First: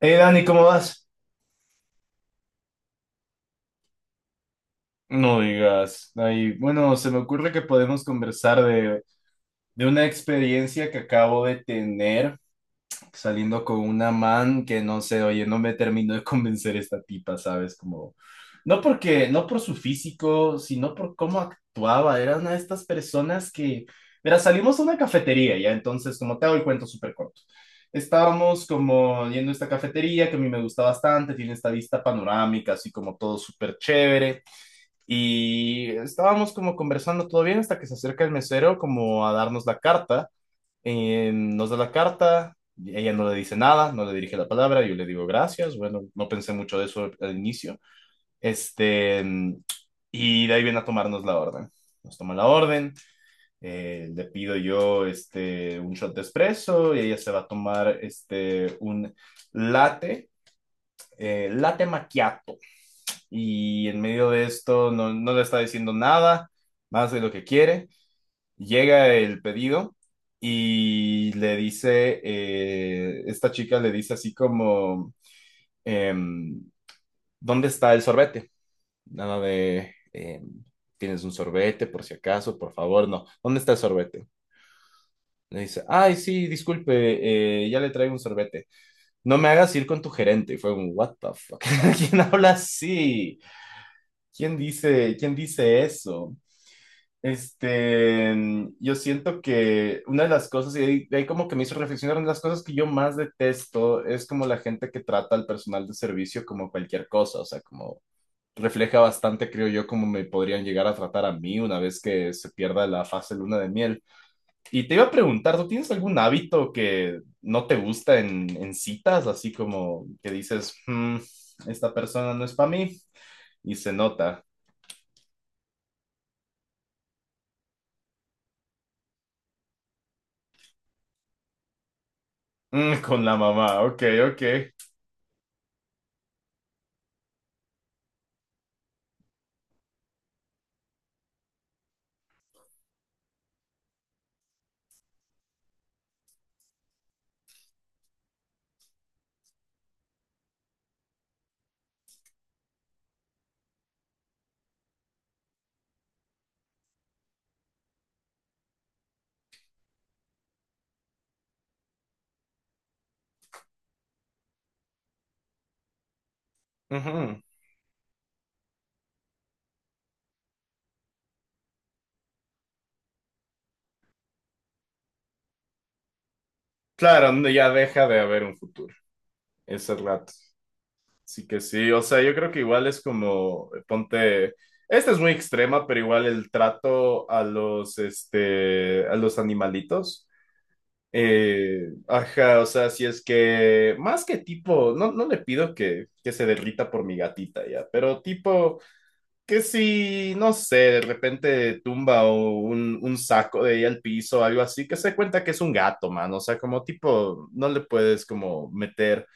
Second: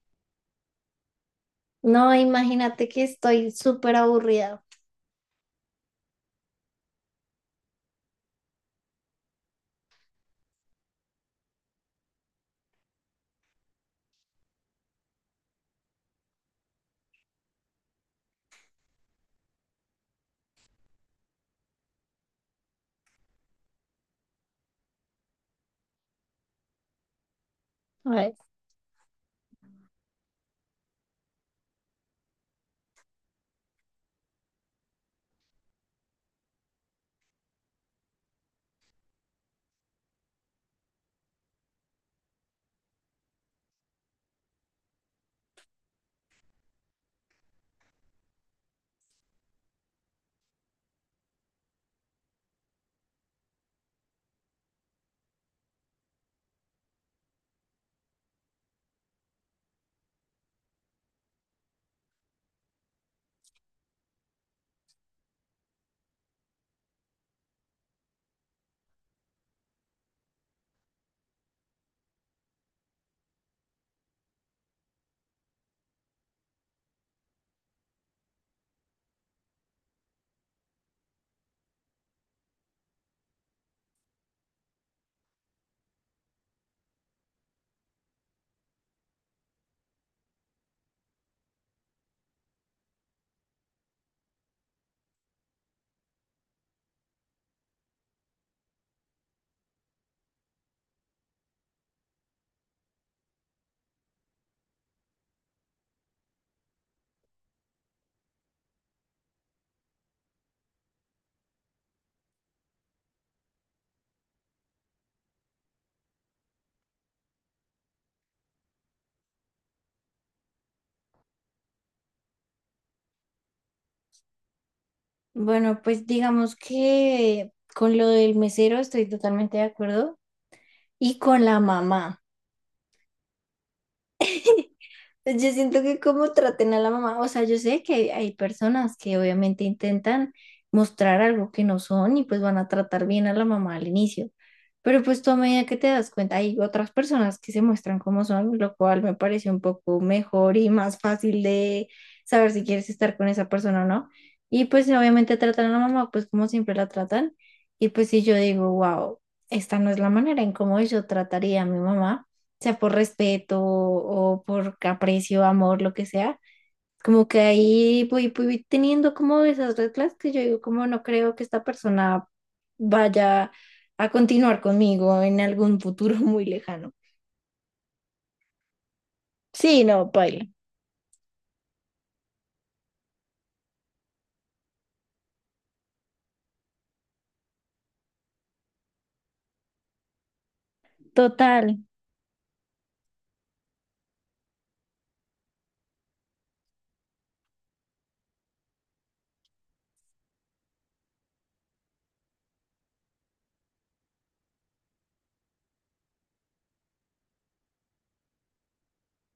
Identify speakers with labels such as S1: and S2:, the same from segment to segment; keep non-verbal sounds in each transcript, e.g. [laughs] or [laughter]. S1: Hey Dani, ¿cómo vas?
S2: No, imagínate que estoy súper aburrida.
S1: No digas. Ahí, bueno, se me ocurre que podemos conversar de una experiencia que acabo de tener. Saliendo con una man que no sé, oye, no me terminó de convencer esta tipa, ¿sabes? Como, no porque, no por su físico, sino por cómo actuaba. Era una de estas personas que, mira, salimos a una cafetería, ya, entonces, como te hago el cuento súper corto.
S2: Ay.
S1: Estábamos como yendo a esta cafetería que a mí me gusta bastante, tiene esta vista panorámica, así como todo súper chévere. Y estábamos como conversando todo bien hasta que se acerca el mesero como a darnos la carta. Nos da la carta, ella no le dice nada, no le dirige la palabra, yo le digo gracias, bueno, no pensé mucho de eso al inicio, este, y de ahí viene a tomarnos la orden. Nos toma la orden, le pido yo un shot de espresso y ella se va a tomar un latte, latte macchiato. Y en medio de esto no, no le está diciendo nada más de lo que quiere. Llega el pedido y le dice, esta chica le dice así como, em, ¿dónde está el sorbete? Nada de, ¿tienes un sorbete por si acaso? Por favor, no. ¿Dónde está el sorbete? Le dice, ay, sí, disculpe, ya le traigo un sorbete. No me hagas ir con tu gerente. Y fue un, what the fuck? [laughs] ¿Quién habla así? ¿Quién dice eso? Yo siento que una de las cosas, y ahí, de ahí como que me hizo reflexionar, una de las cosas que yo más detesto es como la gente que trata al personal de servicio como cualquier cosa, o sea, como refleja bastante, creo yo, como me podrían llegar a tratar a mí una vez que se pierda la fase luna de miel. Y te iba a preguntar, ¿tú tienes algún hábito que no te gusta en citas, así como que dices, "Mm, esta persona no es para mí y se nota".
S2: Bueno, pues digamos que con lo del mesero estoy totalmente de acuerdo y con la mamá.
S1: Mm, con la mamá, ok, ok.
S2: [laughs] Yo siento que como traten a la mamá, o sea, yo sé que hay personas que obviamente intentan mostrar algo que no son y pues van a tratar bien a la mamá al inicio, pero pues tú a medida que te das cuenta, hay otras personas que se muestran como son, lo cual me parece un poco mejor y más fácil de saber si quieres estar con esa persona o no. Y pues obviamente tratan a la mamá pues como siempre la tratan y pues si yo digo, wow, esta no es la manera en cómo yo trataría a mi mamá sea por respeto o por aprecio, amor, lo que sea. Como que
S1: Ujú.
S2: ahí voy teniendo como esas reglas que yo digo, como no creo que esta persona vaya a continuar conmigo en algún futuro [laughs] muy lejano.
S1: Claro, no, ya deja de haber un futuro,
S2: Sí,
S1: ese
S2: no,
S1: rato.
S2: baila.
S1: Así que sí, o sea, yo creo que igual es como, ponte, esta es muy extrema, pero igual el trato a los, a los animalitos.
S2: Total,
S1: Ajá, o sea, si es que, más que tipo, no, no le pido que se derrita por mi gatita ya, pero tipo que si, no sé, de repente tumba o un saco de ella al piso o algo así, que se dé cuenta que es un gato, man. O sea, como tipo, no le puedes como meter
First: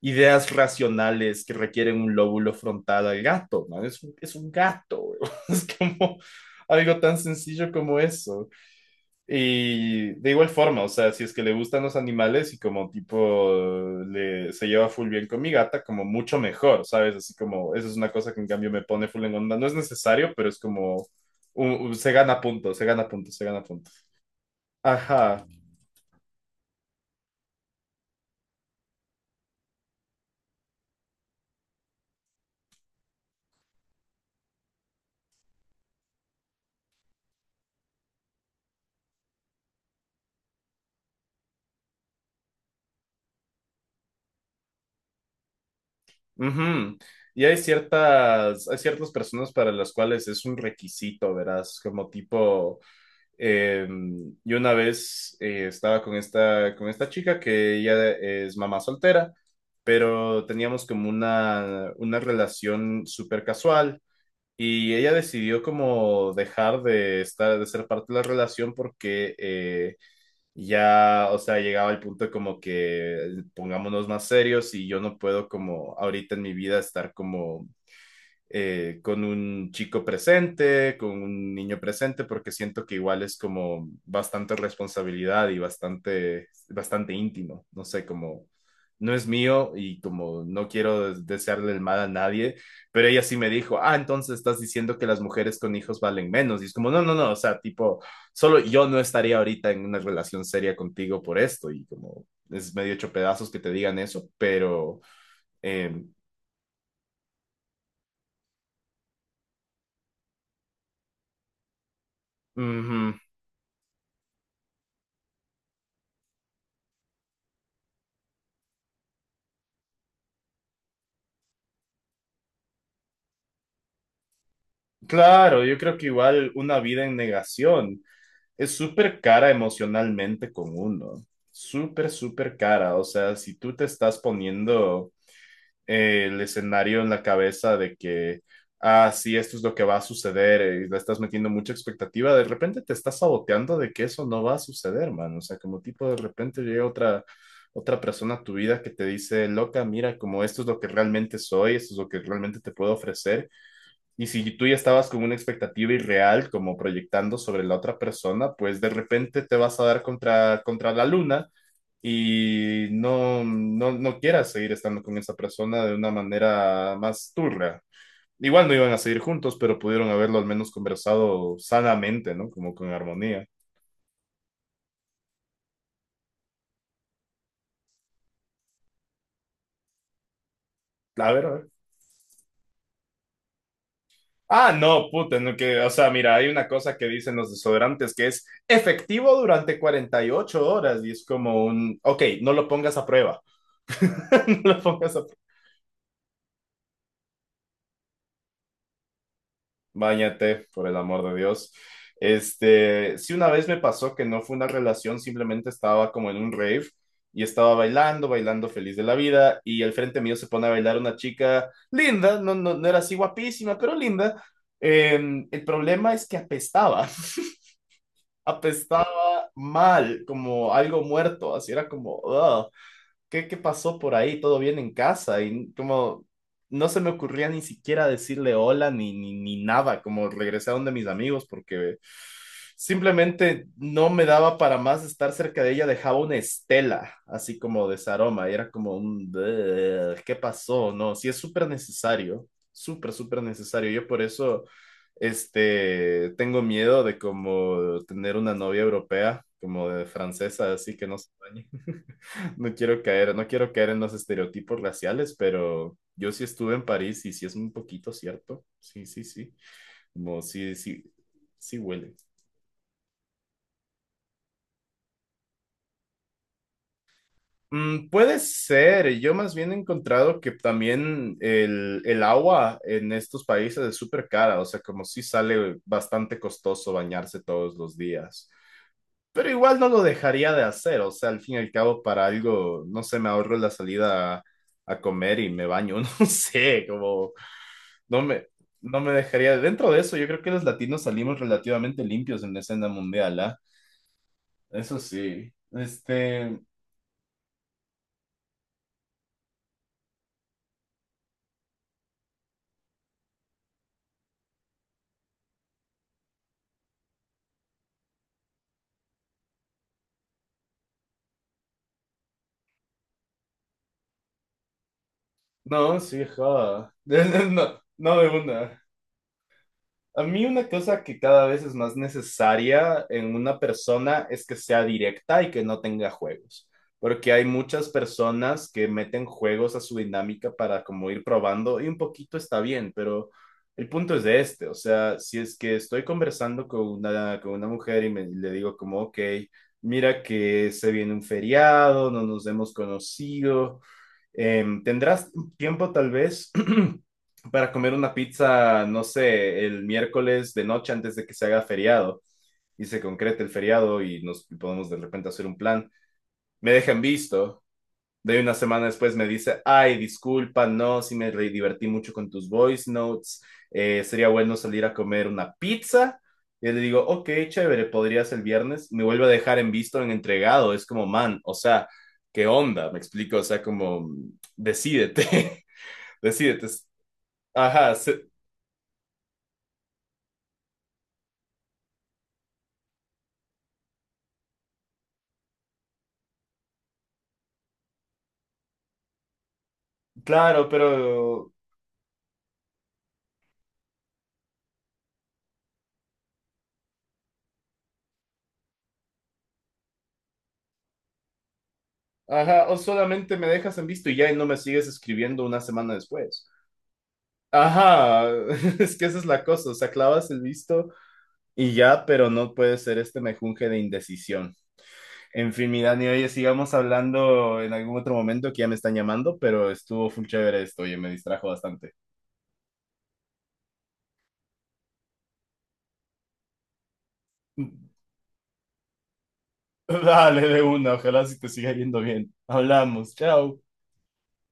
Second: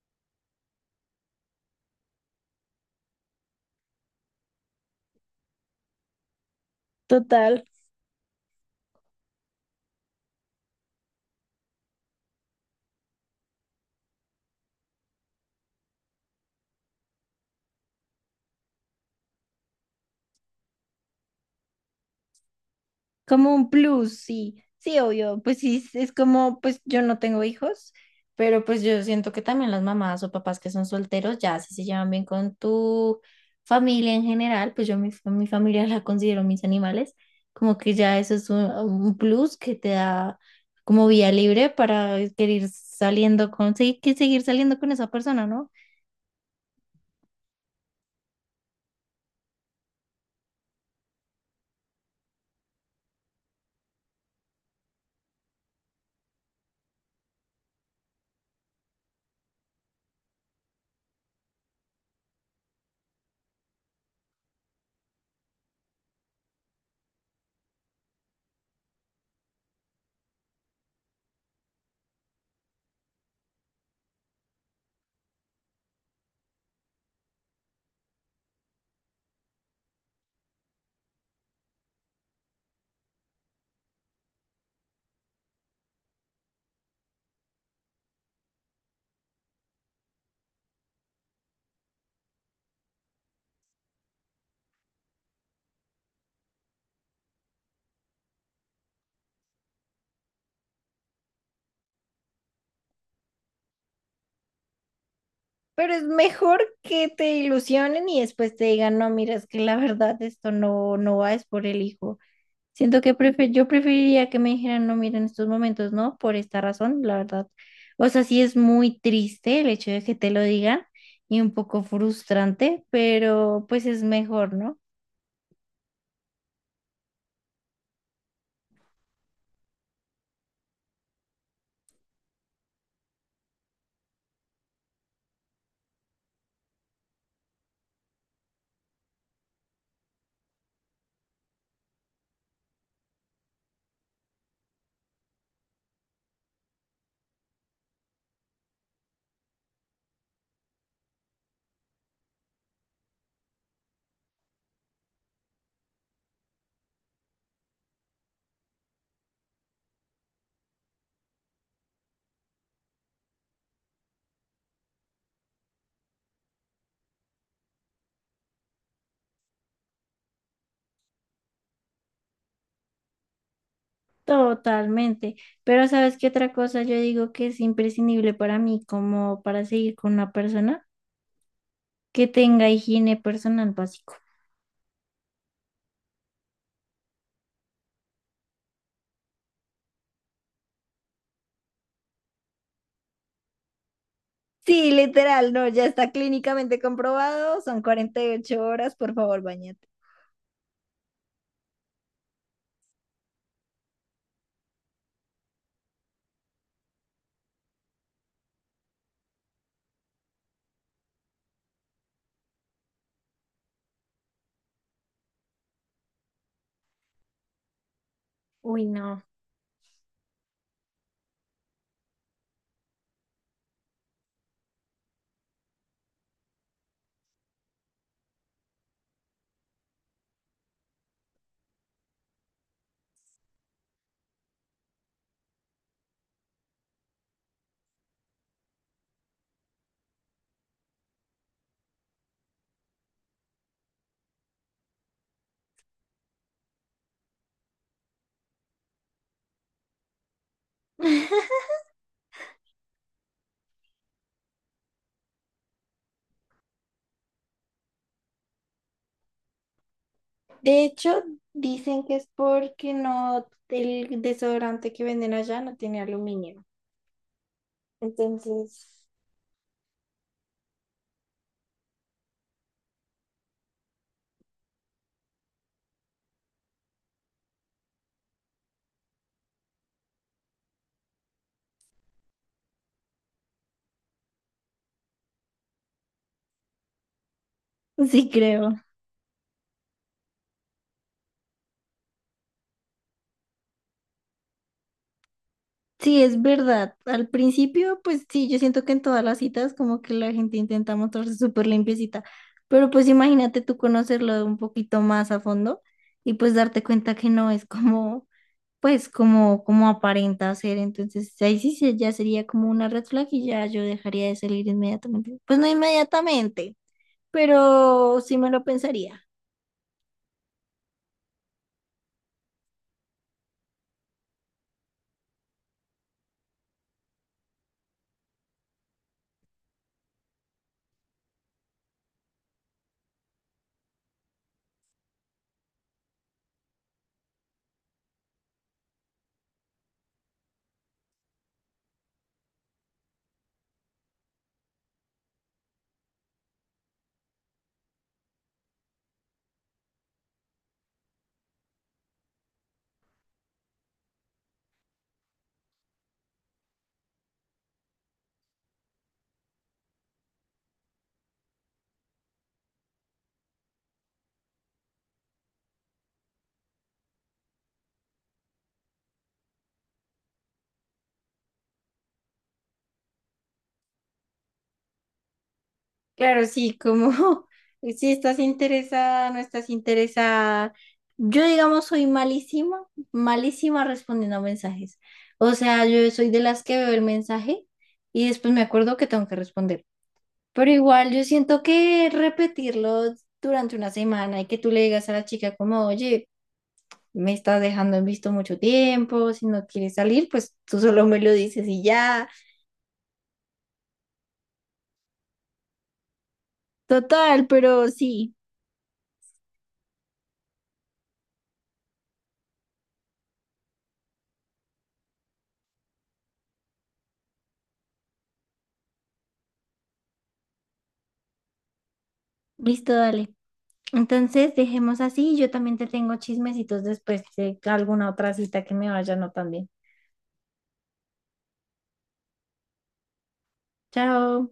S1: ideas racionales que requieren un lóbulo frontal al gato, man. Es, es un gato, [laughs] es como algo tan
S2: total.
S1: sencillo como eso. Y de igual forma, o sea, si es que le gustan los animales y como tipo se lleva full bien con mi gata, como mucho mejor, ¿sabes? Así como, eso es una cosa que en cambio me pone full en onda. No es necesario, pero es como, se gana puntos, se gana puntos, se
S2: Como
S1: gana
S2: un
S1: puntos.
S2: plus, sí, sí, obvio,
S1: Ajá.
S2: pues sí, es como, pues yo no tengo hijos, pero pues yo siento que también las mamás o papás que son solteros, ya si se llevan bien con tu familia en general, pues yo mi, fa- mi familia [laughs] la considero mis animales, como que ya eso es un plus que te da como vía libre para querer saliendo con, sí, que seguir saliendo con esa persona, ¿no?
S1: Ujú. Y hay hay ciertas personas para las cuales es un requisito, verás, como tipo... Eh, y una vez estaba con con esta chica que ella es mamá soltera, pero teníamos como una relación súper casual y ella decidió como dejar de estar, de ser parte de la relación porque ya, o sea, llegaba al punto como que pongámonos más serios y yo no puedo como ahorita en mi vida estar como con un chico presente, con un niño presente, porque siento que igual es como bastante responsabilidad y bastante, bastante íntimo, no sé, como no es mío y como no quiero desearle el mal a nadie, pero ella sí me dijo, ah, entonces estás diciendo que las mujeres con hijos valen menos, y es como, no, no, no, o sea, tipo, solo yo no estaría ahorita en una relación seria contigo por esto, y como es medio hecho pedazos que te digan eso, pero...
S2: Pero
S1: Eh,
S2: es mejor que te ilusionen y después te digan, no, mira, es que la [laughs] verdad esto no, no va, es por el hijo. Siento
S1: ujú.
S2: que prefe- yo preferiría que me dijeran, no, mira, en estos momentos no, por esta razón, la verdad. O sea, sí es muy triste el hecho de que te lo digan y un poco frustrante, pero pues es mejor, ¿no?
S1: Claro, yo creo que igual una vida en negación es súper cara emocionalmente con uno, súper, súper cara. O sea, si tú te estás poniendo el escenario en la cabeza de que, ah, sí, esto es lo que va a suceder y le estás metiendo mucha expectativa, de repente te estás saboteando de que eso no va a suceder, man. O sea, como tipo de repente llega otra persona a tu vida que te dice, loca, mira, como esto es lo que realmente soy, esto es lo que realmente te puedo ofrecer y si tú ya estabas con una expectativa irreal, como proyectando sobre la otra persona, pues de repente te vas a dar contra la luna y no, no, no quieras seguir estando con esa persona de una manera más turra. Igual no iban a seguir juntos, pero pudieron haberlo al menos conversado sanamente, ¿no? Como con armonía.
S2: Totalmente. Pero ¿sabes qué otra cosa yo digo que es imprescindible para mí como para seguir con una persona?
S1: A ver, a ver.
S2: Que tenga higiene personal básico.
S1: Ah, no, puta, no, que, o sea, mira, hay una cosa que dicen los desodorantes que es efectivo durante 48 horas y es como un, ok, no lo pongas a prueba, [laughs] no lo
S2: Sí,
S1: pongas a...
S2: literal, no, ya está clínicamente comprobado, son 48 horas, por favor, bañate.
S1: Báñate, por el amor de Dios. Sí, una vez me pasó que no fue una relación, simplemente estaba como en un rave y estaba bailando, bailando feliz de la vida y al frente mío se pone a bailar una chica linda, no, no, no era así guapísima, pero linda. Eh, el problema es que apestaba, [laughs]
S2: Uy, no.
S1: apestaba mal, como algo muerto, así era como, "Ugh". ¿Qué, qué pasó por ahí? ¿Todo bien en casa? Y como no se me ocurría ni siquiera decirle hola ni nada, como regresé a donde mis amigos porque simplemente no me daba para más estar cerca de ella, dejaba una estela así como de ese aroma y era como un, "Bleh, ¿qué pasó?". No, sí es súper necesario, súper, súper necesario. Yo por eso, tengo miedo de como tener una novia europea, como de francesa, así que no se bañe.
S2: [laughs]
S1: No quiero caer, no quiero caer en los estereotipos raciales, pero yo sí estuve en París y sí es un poquito cierto. Sí, sí, sí. Como sí,
S2: De
S1: sí,
S2: hecho,
S1: sí
S2: dicen
S1: huele.
S2: que es porque no, el desodorante que venden allá no tiene aluminio.
S1: Mm, puede
S2: Entonces,
S1: ser, yo más bien he encontrado que también el agua en estos países es súper cara, o sea, como sí sale bastante costoso bañarse todos los días, pero igual no lo dejaría de hacer, o sea, al fin y al cabo para algo, no sé, me ahorro la salida a comer y me baño, [laughs] no sé, como No
S2: sí,
S1: me,
S2: creo.
S1: no me dejaría. Dentro de eso, yo creo que los latinos salimos relativamente limpios en la escena mundial, ¿ah? Eso sí.
S2: Sí, es
S1: Este.
S2: verdad. Al principio, pues sí, yo siento que en todas las citas como que la gente intenta mostrarse súper limpiecita, pero pues imagínate tú conocerlo un poquito más a fondo y pues darte cuenta que no es como, pues como, como aparenta ser. Entonces ahí sí se- ya sería como una red flag y ya yo dejaría de salir inmediatamente. Pues no
S1: No, sí,
S2: inmediatamente,
S1: joda. [laughs] No, no
S2: pero
S1: de
S2: sí me lo
S1: una.
S2: pensaría.
S1: A mí una cosa que cada vez es más necesaria en una persona es que sea directa y que no tenga juegos, porque hay muchas personas que meten juegos a su dinámica para como ir probando y un poquito está bien, pero el punto es de o sea, si es que estoy conversando con con una mujer y me, le digo como, ok, mira que se viene un feriado, no nos hemos conocido. ¿Tendrás tiempo tal vez [clears throat] para comer una pizza, no sé, el miércoles de noche antes de que se haga feriado y se concrete el feriado y nos y podemos de repente hacer un plan? Me dejan visto. De una semana después me dice, ay, disculpa, no, sí me divertí mucho con tus voice notes, sería bueno salir a comer una pizza. Y le digo, ok, chévere, podrías el viernes. Me vuelve a dejar en visto, en entregado, es como, man, o sea, ¿qué onda? Me explico, o sea, como, decídete, [laughs]
S2: Claro,
S1: decídete.
S2: sí, como
S1: Ajá,
S2: [laughs] si
S1: se-
S2: estás interesada, no estás interesada. Yo, digamos, soy malísima, malísima respondiendo a mensajes. O sea, yo soy de las que veo el mensaje y después me acuerdo que tengo que responder.
S1: claro,
S2: Pero igual yo
S1: pero,
S2: siento que repetirlo durante una semana y que tú le digas a la chica como, oye, me estás dejando en visto mucho tiempo, si no quieres salir, pues tú solo me lo dices y ya.
S1: ajá, o solamente me dejas en visto y ya y no me sigues escribiendo una semana después.
S2: Total, pero
S1: Ajá,
S2: sí,
S1: [laughs] es que esa es la cosa, o sea, clavas el visto y ya, pero no puede ser este mejunje de indecisión. En fin, mi Dani, oye, sigamos hablando en algún otro momento que ya me están llamando, pero estuvo full chévere esto, oye, me distrajo bastante.
S2: listo, dale. Entonces, dejemos así. Yo también te tengo chismecitos después de
S1: [laughs]
S2: alguna otra cita que me vaya no tan bien.
S1: Dale, de una, ojalá si te siga yendo bien. Hablamos, chao.
S2: Chao.